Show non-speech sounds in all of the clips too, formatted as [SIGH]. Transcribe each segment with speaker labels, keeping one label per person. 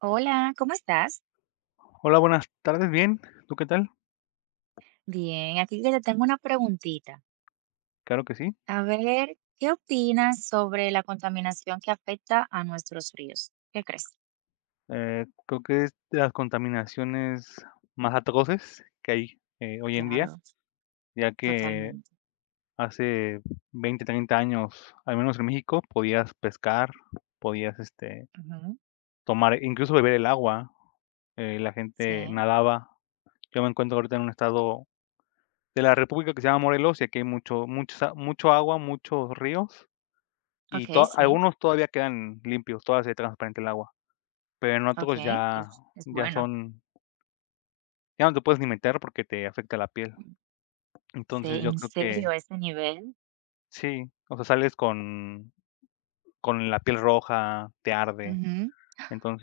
Speaker 1: Hola, ¿cómo estás?
Speaker 2: Hola, buenas tardes. Bien, ¿tú qué tal?
Speaker 1: Bien, aquí que te tengo una preguntita.
Speaker 2: Claro que sí.
Speaker 1: A ver, ¿qué opinas sobre la contaminación que afecta a nuestros ríos? ¿Qué crees?
Speaker 2: Creo que es de las contaminaciones más atroces que hay, hoy en día,
Speaker 1: Claro,
Speaker 2: ya que
Speaker 1: totalmente.
Speaker 2: hace 20, 30 años, al menos en México, podías pescar, podías,
Speaker 1: Ujú,
Speaker 2: tomar, incluso beber el agua, la
Speaker 1: sí,
Speaker 2: gente nadaba. Yo me encuentro ahorita en un estado de la República que se llama Morelos, y aquí hay mucho mucho, mucho agua, muchos ríos, y
Speaker 1: ok,
Speaker 2: to
Speaker 1: sí,
Speaker 2: algunos todavía quedan limpios, todavía se ve transparente el agua. Pero en otros
Speaker 1: ok, es
Speaker 2: ya
Speaker 1: bueno.
Speaker 2: son ya no te puedes ni meter porque te afecta la piel.
Speaker 1: Mm, sí,
Speaker 2: Entonces, yo
Speaker 1: en
Speaker 2: creo
Speaker 1: serio,
Speaker 2: que
Speaker 1: a ese nivel.
Speaker 2: sí, o sea, sales con la piel roja, te arde.
Speaker 1: Ujú.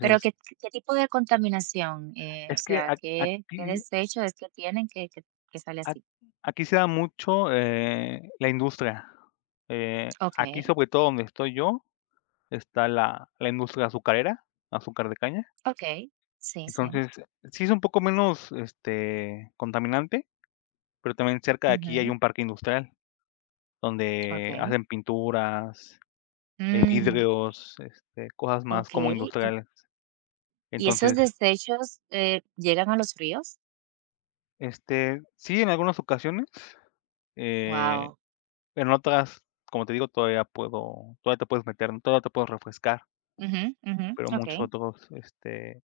Speaker 1: Pero ¿qué tipo de contaminación? O
Speaker 2: es que
Speaker 1: sea, ¿qué desecho es que tienen que sale
Speaker 2: a
Speaker 1: así?
Speaker 2: aquí se da mucho, la industria.
Speaker 1: Ok,
Speaker 2: Aquí, sobre todo donde estoy yo, está la industria azucarera, azúcar de caña.
Speaker 1: ok, sí, sí.
Speaker 2: Entonces, sí es un poco menos, contaminante, pero también cerca de aquí hay
Speaker 1: Ujú,
Speaker 2: un parque industrial.
Speaker 1: ok.
Speaker 2: Donde hacen pinturas,
Speaker 1: Mm,
Speaker 2: vidrios, cosas más como
Speaker 1: okey, ¿y
Speaker 2: industriales.
Speaker 1: y esos
Speaker 2: Entonces,
Speaker 1: desechos, llegan a los ríos?
Speaker 2: sí, en algunas ocasiones, eh,
Speaker 1: Wow.
Speaker 2: en otras, como te digo, todavía te puedes meter, ¿no? Todavía te puedes refrescar,
Speaker 1: Ujú, ujú,
Speaker 2: pero muchos
Speaker 1: okey.
Speaker 2: otros,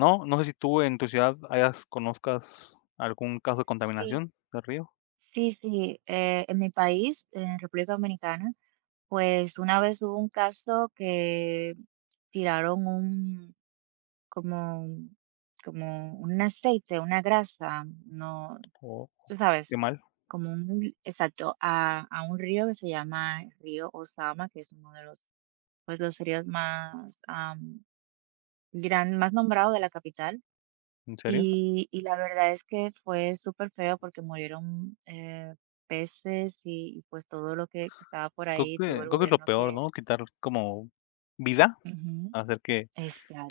Speaker 2: no. No sé si tú en tu ciudad hayas conozcas algún caso de
Speaker 1: Sí,
Speaker 2: contaminación del río,
Speaker 1: sí, sí, en mi país, en República Dominicana, pues, una vez hubo un caso que tiraron como un- como un aceite, una grasa, no,
Speaker 2: o
Speaker 1: tú
Speaker 2: qué
Speaker 1: sabes,
Speaker 2: mal,
Speaker 1: como un exacto, a un río que se llama Río Ozama, que es uno de los, pues, los ríos más nombrado de la capital.
Speaker 2: ¿en serio?
Speaker 1: Y la verdad es que fue súper feo porque murieron, peces y, pues, todo lo que estaba por
Speaker 2: Creo que
Speaker 1: ahí, tuvo el
Speaker 2: creo que es lo
Speaker 1: gobierno
Speaker 2: peor,
Speaker 1: que
Speaker 2: ¿no? Quitar como vida,
Speaker 1: ujú,
Speaker 2: hacer que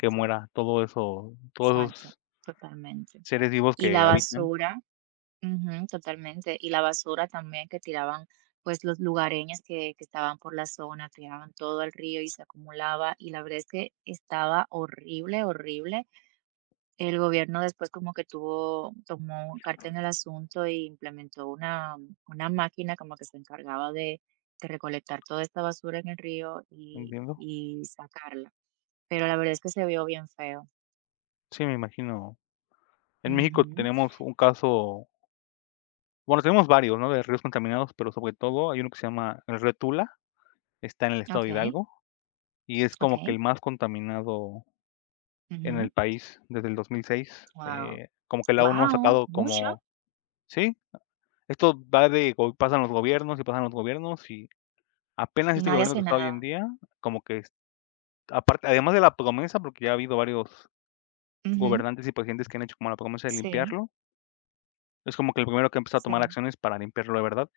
Speaker 2: que muera todo eso, todos
Speaker 1: exacto,
Speaker 2: esos
Speaker 1: totalmente.
Speaker 2: seres vivos
Speaker 1: Y
Speaker 2: que
Speaker 1: la
Speaker 2: habitan,
Speaker 1: basura ujú, totalmente. Y la basura también que tiraban, pues, los lugareños que estaban por la zona, tiraban todo al río y se acumulaba, y la verdad es que estaba horrible, horrible. El gobierno después como que tuvo tomó carta en el asunto y implementó una máquina como que se encargaba de recolectar toda esta basura en el río y
Speaker 2: entiendo.
Speaker 1: y sacarla, pero la verdad es que se vio bien feo.
Speaker 2: Sí, me imagino. En México
Speaker 1: Ujú.
Speaker 2: tenemos un caso, bueno, tenemos varios, ¿no?, de ríos contaminados, pero sobre todo hay uno que se llama el río Tula, está en el estado de
Speaker 1: Okey,
Speaker 2: Hidalgo, y es como que el
Speaker 1: okey.
Speaker 2: más contaminado en
Speaker 1: Ujú.
Speaker 2: el país desde el 2006,
Speaker 1: Guau.
Speaker 2: como que la ONU ha
Speaker 1: Guau,
Speaker 2: sacado
Speaker 1: mucho,
Speaker 2: como sí, esto va de go pasan los gobiernos, y pasan los gobiernos, y apenas
Speaker 1: y
Speaker 2: este
Speaker 1: nadie
Speaker 2: gobierno que
Speaker 1: hace
Speaker 2: está hoy en
Speaker 1: nada.
Speaker 2: día, como que es aparte, además de la promesa, porque ya ha habido varios
Speaker 1: Ujú.
Speaker 2: gobernantes y presidentes que han hecho como la promesa de
Speaker 1: Sí,
Speaker 2: limpiarlo. Es como que el primero que empezó a
Speaker 1: sí.
Speaker 2: tomar acciones para limpiarlo de verdad,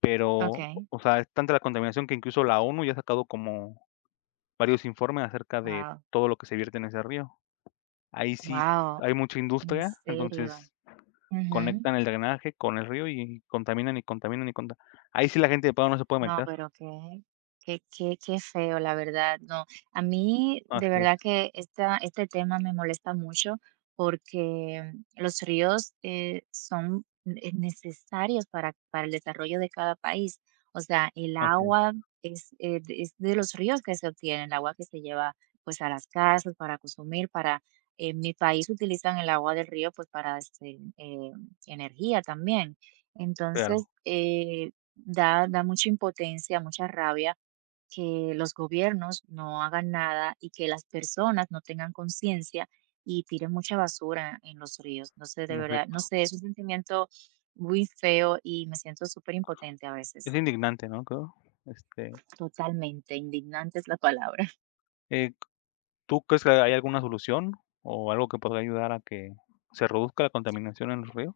Speaker 2: pero,
Speaker 1: Okey.
Speaker 2: o sea, es tanta la contaminación que incluso la ONU ya ha sacado como varios informes acerca de
Speaker 1: Wow,
Speaker 2: todo lo que se vierte en ese río. Ahí sí
Speaker 1: wow,
Speaker 2: hay mucha
Speaker 1: en
Speaker 2: industria,
Speaker 1: serio.
Speaker 2: entonces
Speaker 1: Ujú.
Speaker 2: conectan el drenaje con el río y contaminan y contaminan y conta ahí sí la gente de pago no se puede
Speaker 1: No,
Speaker 2: meter.
Speaker 1: pero qué feo, la verdad, no. A mí, de
Speaker 2: Así es,
Speaker 1: verdad que este tema me molesta mucho porque los ríos son necesarios para el desarrollo de cada país. O sea, el
Speaker 2: así es,
Speaker 1: agua es de los ríos que se obtiene, el agua que se lleva pues a las casas para consumir, para. En mi país utilizan el agua del río pues para energía también. Entonces,
Speaker 2: claro,
Speaker 1: da mucha impotencia, mucha rabia que los gobiernos no hagan nada y que las personas no tengan conciencia y tiren mucha basura en los ríos. No sé, de
Speaker 2: en
Speaker 1: verdad, no
Speaker 2: efecto.
Speaker 1: sé, es un sentimiento muy feo y me siento súper impotente a
Speaker 2: Es
Speaker 1: veces.
Speaker 2: indignante, ¿no?, creo, este,
Speaker 1: Totalmente, indignante es la palabra.
Speaker 2: eh ¿tú crees que hay alguna solución o algo que podría ayudar a que se reduzca la contaminación en los ríos?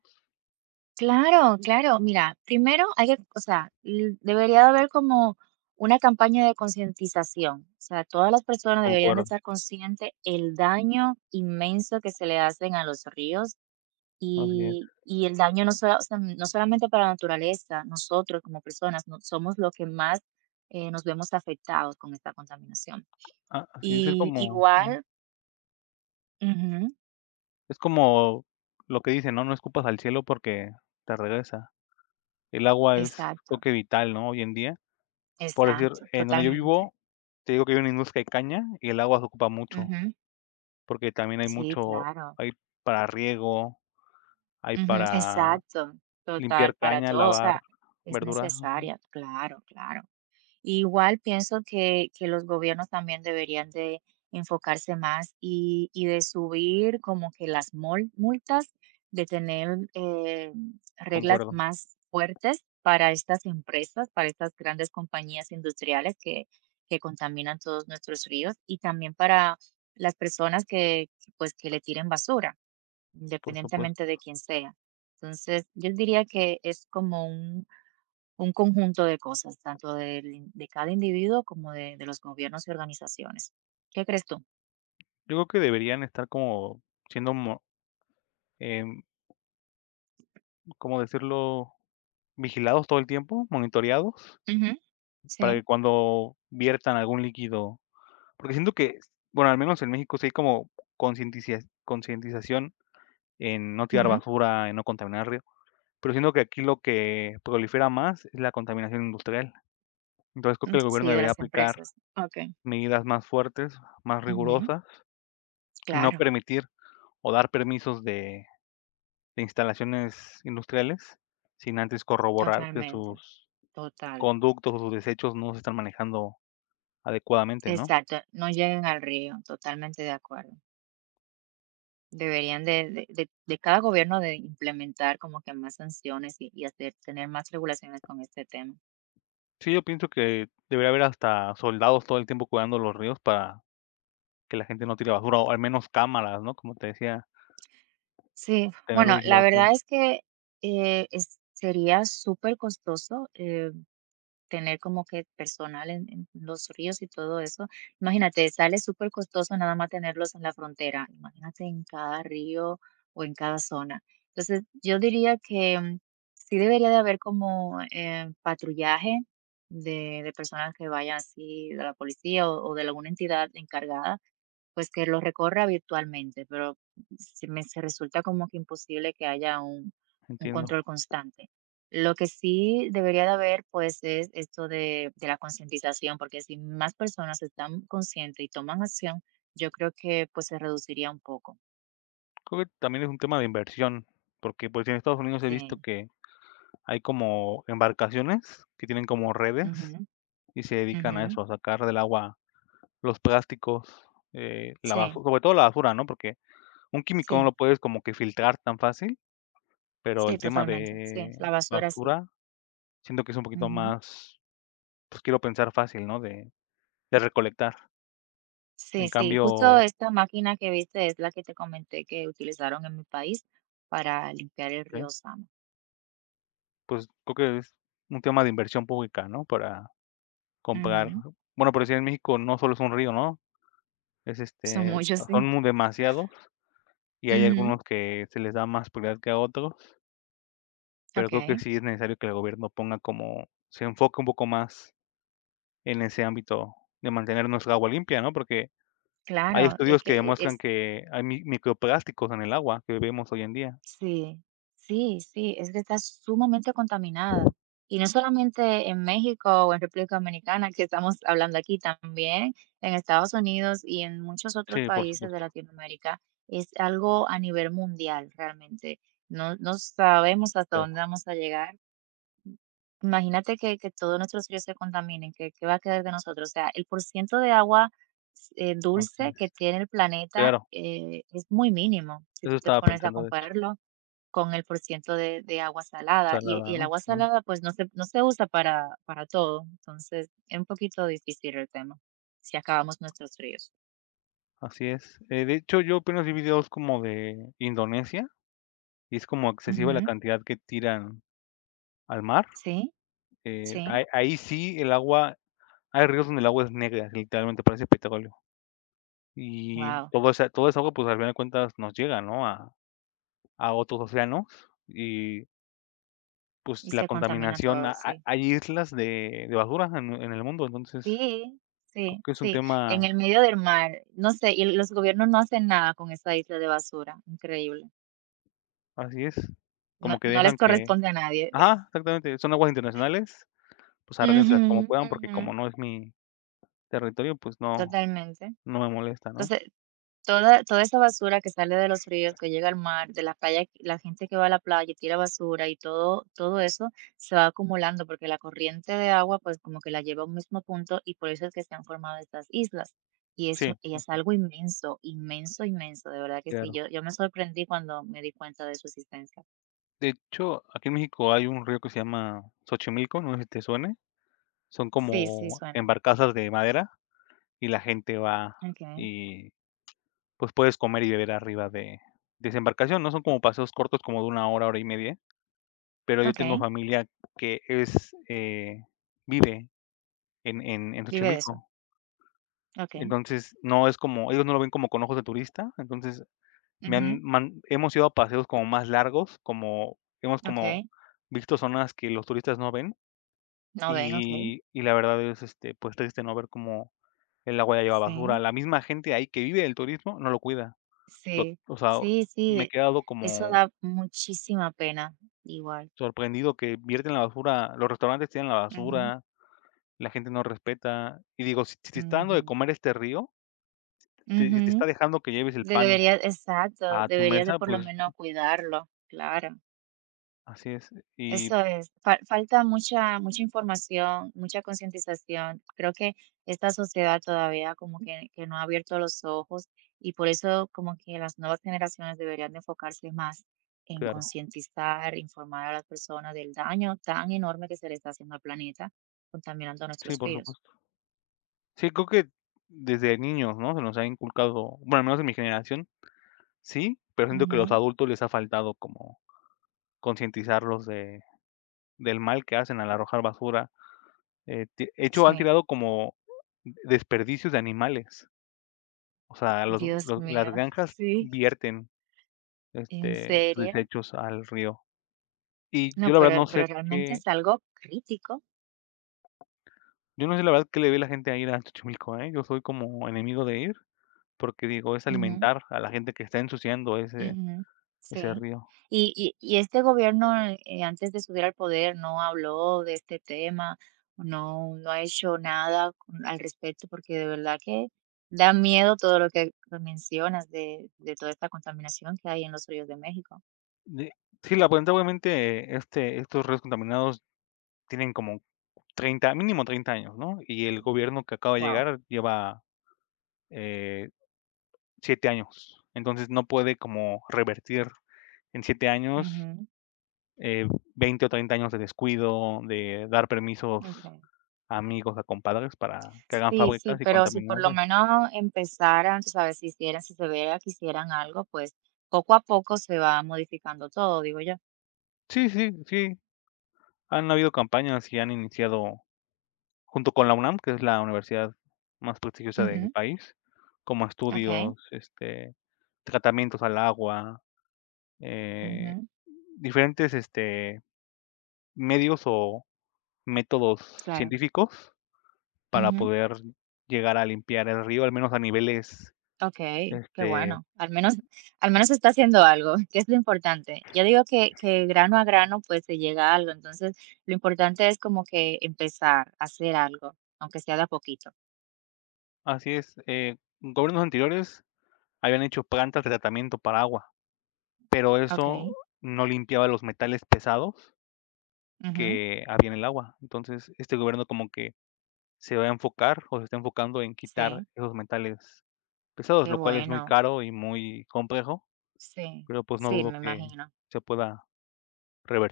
Speaker 1: Claro, claro. Mira, primero hay que, o sea, debería de haber como una campaña de concientización. O sea, todas las personas deberían de
Speaker 2: Concuerdo,
Speaker 1: estar conscientes el daño inmenso que se le hacen a los ríos
Speaker 2: así es.
Speaker 1: y el daño no, o sea, no solamente para la naturaleza, nosotros como personas somos los que más nos vemos afectados con esta contaminación.
Speaker 2: Ah, así es, es
Speaker 1: Y
Speaker 2: como mm,
Speaker 1: igual, ujú,
Speaker 2: es como lo que dicen, ¿no? No escupas al cielo porque te regresa. El agua es, creo
Speaker 1: exacto,
Speaker 2: que, vital, ¿no? Hoy en día. Por decir,
Speaker 1: exacto,
Speaker 2: en donde yo
Speaker 1: totalmente.
Speaker 2: vivo, te digo que hay una industria de caña y el agua se ocupa mucho,
Speaker 1: Ujú,
Speaker 2: porque también
Speaker 1: sí, claro.
Speaker 2: hay para riego, hay
Speaker 1: Ujú,
Speaker 2: para
Speaker 1: exacto, total,
Speaker 2: limpiar
Speaker 1: para
Speaker 2: caña,
Speaker 1: todo, o
Speaker 2: lavar
Speaker 1: sea, es
Speaker 2: verdura, ujú,
Speaker 1: necesaria, claro, claro. Igual pienso que los gobiernos también deberían de enfocarse más y de subir como que las multas, de tener reglas
Speaker 2: concuerdo,
Speaker 1: más fuertes para estas empresas, para estas grandes compañías industriales que contaminan todos nuestros ríos y también para las personas que, pues, que le tiren basura
Speaker 2: por supuesto.
Speaker 1: independientemente de quién sea. Entonces, yo diría que es como un conjunto de cosas, tanto de, cada individuo como de los gobiernos y organizaciones. ¿Qué crees tú?
Speaker 2: Yo creo que deberían estar como siendo, em, ¿cómo decirlo? Vigilados todo el tiempo, monitoreados,
Speaker 1: Ujú,
Speaker 2: para
Speaker 1: sí,
Speaker 2: que cuando viertan algún líquido, porque siento que, bueno, al menos en México sí hay como concienticia concientización en no tirar
Speaker 1: ujú,
Speaker 2: basura, en no contaminar río, pero siento que aquí lo que prolifera más es la contaminación industrial. Entonces, creo que
Speaker 1: mm,
Speaker 2: el gobierno
Speaker 1: sí, de
Speaker 2: debería
Speaker 1: las
Speaker 2: aplicar
Speaker 1: empresas. Ok,
Speaker 2: medidas más fuertes, más
Speaker 1: ujú,
Speaker 2: rigurosas, y no
Speaker 1: claro,
Speaker 2: permitir o dar permisos de instalaciones industriales, sin antes corroborar que
Speaker 1: totalmente,
Speaker 2: sus
Speaker 1: total.
Speaker 2: conductos o sus desechos no se están manejando adecuadamente, ¿no?
Speaker 1: Exacto, no lleguen al río, totalmente de acuerdo. Deberían de cada gobierno de implementar como que más sanciones y hacer, tener más regulaciones con este tema.
Speaker 2: Sí, yo pienso que debería haber hasta soldados todo el tiempo cuidando los ríos para que la gente no tire basura, o al menos cámaras, ¿no? Como te decía,
Speaker 1: Sí,
Speaker 2: tenerlo
Speaker 1: bueno, la
Speaker 2: vigilado todo el.
Speaker 1: verdad es que, es sería supercostoso, tener como que personal en los ríos y todo eso. Imagínate, sale supercostoso nada más tenerlos en la frontera, imagínate en cada río o en cada zona. Entonces, yo diría que, sí debería de haber como, patrullaje de personas que vayan así de la policía o de alguna entidad encargada pues que lo recorra virtualmente, pero se resulta como que imposible que haya un
Speaker 2: Entiendo.
Speaker 1: control constante. Lo que sí debería de haber, pues, es esto de la concientización, porque si más personas están conscientes y toman acción, yo creo que, pues, se reduciría un poco.
Speaker 2: Creo que también es un tema de inversión, porque, pues, en Estados Unidos he visto
Speaker 1: Sí.
Speaker 2: que hay como embarcaciones que tienen como
Speaker 1: Ujú,
Speaker 2: redes y se dedican
Speaker 1: ujú.
Speaker 2: a eso, a sacar del agua los plásticos, la basu
Speaker 1: Sí,
Speaker 2: sobre todo la basura, ¿no? Porque un químico no
Speaker 1: sí,
Speaker 2: lo puedes como que filtrar tan fácil, pero
Speaker 1: sí,
Speaker 2: el tema
Speaker 1: totalmente. Sí,
Speaker 2: de
Speaker 1: la basura sí.
Speaker 2: basura, siento que es un poquito
Speaker 1: Ujú.
Speaker 2: más, pues, quiero pensar, fácil, ¿no? De recolectar. En
Speaker 1: Sí, sí, justo
Speaker 2: cambio,
Speaker 1: esta máquina que viste es la que te comenté que utilizaron en mi país para limpiar el
Speaker 2: ¿qué?
Speaker 1: río Sama.
Speaker 2: Pues, creo que es un tema de inversión pública, ¿no? Para comprar,
Speaker 1: Ujú,
Speaker 2: bueno, por decir, en México no solo es un río, ¿no? Es,
Speaker 1: son
Speaker 2: este,
Speaker 1: muchos,
Speaker 2: son
Speaker 1: sí.
Speaker 2: mu demasiados, y hay
Speaker 1: Ujú,
Speaker 2: algunos que se les da más prioridad que a otros, pero
Speaker 1: ok,
Speaker 2: creo que sí es necesario que el gobierno ponga como, se enfoque un poco más en ese ámbito de mantener nuestra agua limpia, ¿no? Porque hay
Speaker 1: claro, es
Speaker 2: estudios
Speaker 1: que
Speaker 2: que demuestran
Speaker 1: es,
Speaker 2: que hay mi microplásticos en el agua que vemos hoy en día.
Speaker 1: sí, sí, sí, es que está sumamente contaminada. Y no solamente en México o en República Dominicana, que estamos hablando aquí, también en Estados Unidos y en muchos otros
Speaker 2: Sí, por
Speaker 1: países de
Speaker 2: supuesto,
Speaker 1: Latinoamérica, es algo a nivel mundial realmente. No, no sabemos hasta dónde
Speaker 2: claro,
Speaker 1: vamos a llegar. Imagínate que todos nuestros ríos se contaminen, ¿qué va a quedar de nosotros? O sea, el porcentaje de agua,
Speaker 2: así
Speaker 1: dulce que
Speaker 2: es.
Speaker 1: tiene el planeta,
Speaker 2: Claro,
Speaker 1: es muy mínimo, si
Speaker 2: eso
Speaker 1: tú te
Speaker 2: estaba
Speaker 1: pones a
Speaker 2: pensando, de hecho,
Speaker 1: compararlo con el porcentaje de agua salada, y
Speaker 2: salada,
Speaker 1: y el
Speaker 2: ¿no?
Speaker 1: agua
Speaker 2: Sí,
Speaker 1: salada, pues, no se usa para todo, entonces, es un poquito difícil el tema, si acabamos nuestros ríos.
Speaker 2: así es. De hecho, yo apenas vi videos como de Indonesia, y es como excesiva la
Speaker 1: Ujú,
Speaker 2: cantidad que tiran al mar.
Speaker 1: sí, sí.
Speaker 2: Ahí sí el agua, hay ríos donde el agua es negra, literalmente parece petróleo. Y
Speaker 1: Wow.
Speaker 2: todo esa agua, pues, al final de cuentas nos llega, ¿no? A otros océanos, y pues,
Speaker 1: Y
Speaker 2: la
Speaker 1: se contamina
Speaker 2: contaminación, ha
Speaker 1: todo,
Speaker 2: ha
Speaker 1: sí.
Speaker 2: hay islas de basura en el mundo, entonces,
Speaker 1: Sí,
Speaker 2: creo
Speaker 1: sí,
Speaker 2: que es un
Speaker 1: sí, en el
Speaker 2: tema,
Speaker 1: medio del mar, no sé, y los gobiernos no hacen nada con esa isla de basura, increíble,
Speaker 2: así es,
Speaker 1: no
Speaker 2: como que
Speaker 1: no les
Speaker 2: dejan que,
Speaker 1: corresponde a nadie. [LAUGHS]
Speaker 2: ajá, exactamente, son aguas internacionales, pues,
Speaker 1: Ujú,
Speaker 2: arréglenselas como puedan, porque
Speaker 1: ujú,
Speaker 2: como no es mi territorio, pues, no
Speaker 1: totalmente.
Speaker 2: no me molesta, ¿no?
Speaker 1: Entonces, toda esa basura que sale de los ríos, que llega al mar, de la playa, la gente que va a la playa y tira basura y todo eso se va acumulando, porque la corriente de agua, pues, como que la lleva a un mismo punto, y por eso es que se han formado estas islas. Y
Speaker 2: Sí,
Speaker 1: eso y es
Speaker 2: ujú,
Speaker 1: algo inmenso, inmenso, inmenso, de verdad que sí.
Speaker 2: claro.
Speaker 1: Yo me sorprendí cuando me di cuenta de su existencia.
Speaker 2: De hecho, aquí en México hay un río que se llama Xochimilco, no sé si te suene, son
Speaker 1: Sí, sí,
Speaker 2: como
Speaker 1: suena.
Speaker 2: embarcazas de madera y la gente va,
Speaker 1: Okay.
Speaker 2: y pues, puedes comer y beber arriba de esa embarcación, ¿no? Son como paseos cortos, como de una hora, hora y media, pero yo tengo
Speaker 1: Okay.
Speaker 2: familia que es, vive en
Speaker 1: Vive de eso.
Speaker 2: Xochimilco.
Speaker 1: Okay.
Speaker 2: Entonces, no es como, ellos no lo ven como con ojos de turista, entonces, me
Speaker 1: Ujú,
Speaker 2: han man hemos ido a paseos como más largos, como hemos como
Speaker 1: okey,
Speaker 2: visto zonas que los turistas no ven,
Speaker 1: no ven, okay.
Speaker 2: y la verdad es, pues, triste, ¿no? Ver como el agua ya lleva
Speaker 1: Sí.
Speaker 2: basura. La misma gente ahí que vive del turismo no lo cuida. Lo
Speaker 1: Sí,
Speaker 2: O sea,
Speaker 1: sí,
Speaker 2: me he
Speaker 1: sí,
Speaker 2: quedado
Speaker 1: eso
Speaker 2: como
Speaker 1: da muchísima pena, igual.
Speaker 2: sorprendido que vierten la basura, los restaurantes tiran la
Speaker 1: Ujú.
Speaker 2: basura, la gente no respeta. Y digo, si te está dando de
Speaker 1: Ujú,
Speaker 2: comer este río, te si te está
Speaker 1: ujú.
Speaker 2: dejando que lleves el pan
Speaker 1: Deberías exacto,
Speaker 2: a tu
Speaker 1: deberías de
Speaker 2: mesa,
Speaker 1: por lo
Speaker 2: pues
Speaker 1: menos cuidarlo, claro.
Speaker 2: así es. Y
Speaker 1: Eso es, falta mucha mucha información, mucha concientización. Creo que esta sociedad todavía como que no ha abierto los ojos y por eso como que las nuevas generaciones deberían de enfocarse más en
Speaker 2: claro,
Speaker 1: concientizar, informar a las personas del daño tan enorme que se le está haciendo al planeta, contaminando
Speaker 2: sí,
Speaker 1: nuestros
Speaker 2: por
Speaker 1: ríos.
Speaker 2: supuesto. Sí, creo que desde niños, ¿no? Se nos ha inculcado, bueno, al menos en mi generación, sí, pero siento que a los
Speaker 1: Ujú,
Speaker 2: adultos les ha faltado como concientizarlos de del mal que hacen al arrojar basura. Ti De hecho, han
Speaker 1: sí.
Speaker 2: tirado como desperdicios de animales. O sea,
Speaker 1: Dios
Speaker 2: los las
Speaker 1: mío, [LAUGHS]
Speaker 2: granjas
Speaker 1: sí,
Speaker 2: vierten,
Speaker 1: ¿en
Speaker 2: sus
Speaker 1: serio?
Speaker 2: desechos al río. Y
Speaker 1: No,
Speaker 2: yo la
Speaker 1: pero
Speaker 2: verdad no
Speaker 1: pero
Speaker 2: sé
Speaker 1: realmente
Speaker 2: qué
Speaker 1: es algo crítico.
Speaker 2: yo no sé, la verdad, qué le ve la gente a ir a Xochimilco, ¿eh? Yo soy como enemigo de ir, porque digo, es
Speaker 1: Ujú.
Speaker 2: alimentar a la gente que está ensuciando ese
Speaker 1: Ujú,
Speaker 2: ese
Speaker 1: sí.
Speaker 2: río.
Speaker 1: Y este gobierno, antes de subir al poder, ¿no habló de este tema, no ha hecho nada con al respecto? Porque de verdad que da miedo todo lo que mencionas de toda esta contaminación que hay en los ríos de México.
Speaker 2: De Sí, la planta obviamente, estos ríos contaminados tienen como 30 mínimo 30 años, ¿no? Y el gobierno que acaba de
Speaker 1: Wow.
Speaker 2: llegar lleva, eh, 7 años. Entonces, no puede como revertir en 7 años,
Speaker 1: Ujú,
Speaker 2: eh, 20 o 30 años de descuido, de dar permisos
Speaker 1: okey.
Speaker 2: a amigos, a compadres, para que hagan
Speaker 1: Sí,
Speaker 2: fábricas
Speaker 1: sí,
Speaker 2: y
Speaker 1: pero si por
Speaker 2: contaminar
Speaker 1: lo
Speaker 2: de.
Speaker 1: menos empezaran, tú sabes, si se viera que hicieran algo, pues, poco a poco se va modificando todo, digo yo.
Speaker 2: Sí, sí, sí, han habido campañas y han iniciado junto con la UNAM, que es la universidad más prestigiosa del
Speaker 1: Ujú,
Speaker 2: país, como
Speaker 1: okey.
Speaker 2: estudios, tratamientos al agua, eh,
Speaker 1: Ujú,
Speaker 2: diferentes, medios o métodos
Speaker 1: claro.
Speaker 2: científicos para
Speaker 1: Ujú.
Speaker 2: poder llegar a limpiar el río, al menos a niveles,
Speaker 1: Okey, qué
Speaker 2: este
Speaker 1: bueno. Al menos está haciendo algo, [LAUGHS] que es lo importante. Yo digo que grano a grano, pues, se llega a algo. Entonces, lo importante es como que empezar a hacer algo, aunque sea de a poquito.
Speaker 2: Así es, gobiernos anteriores habían hecho plantas de tratamiento para agua, pero eso
Speaker 1: Okey.
Speaker 2: no limpiaba los metales pesados
Speaker 1: Ujú.
Speaker 2: que había en el agua. Entonces, este gobierno como que se va a enfocar o se está enfocando en quitar
Speaker 1: Sí,
Speaker 2: esos metales pesados,
Speaker 1: qué
Speaker 2: lo cual es muy
Speaker 1: bueno.
Speaker 2: caro y muy complejo,
Speaker 1: Sí,
Speaker 2: pero pues no
Speaker 1: sí,
Speaker 2: dudo
Speaker 1: me
Speaker 2: que
Speaker 1: imagino.
Speaker 2: se pueda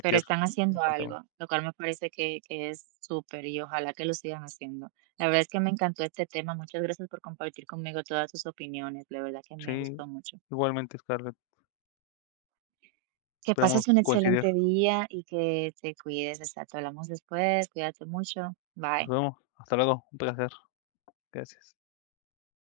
Speaker 1: Pero están
Speaker 2: la
Speaker 1: haciendo
Speaker 2: contamin
Speaker 1: algo, lo cual me parece que es súper, y ojalá que lo sigan haciendo. La verdad es que me encantó este tema. Muchas gracias por compartir conmigo todas tus opiniones. La verdad que me
Speaker 2: Sí,
Speaker 1: gustó mucho.
Speaker 2: igualmente, Scarlett,
Speaker 1: Que
Speaker 2: esperamos
Speaker 1: pases un
Speaker 2: coincidir.
Speaker 1: excelente día y que te cuides, exacto. Hablamos después, cuídate mucho.
Speaker 2: Nos
Speaker 1: Bye.
Speaker 2: vemos, hasta luego, un placer, gracias.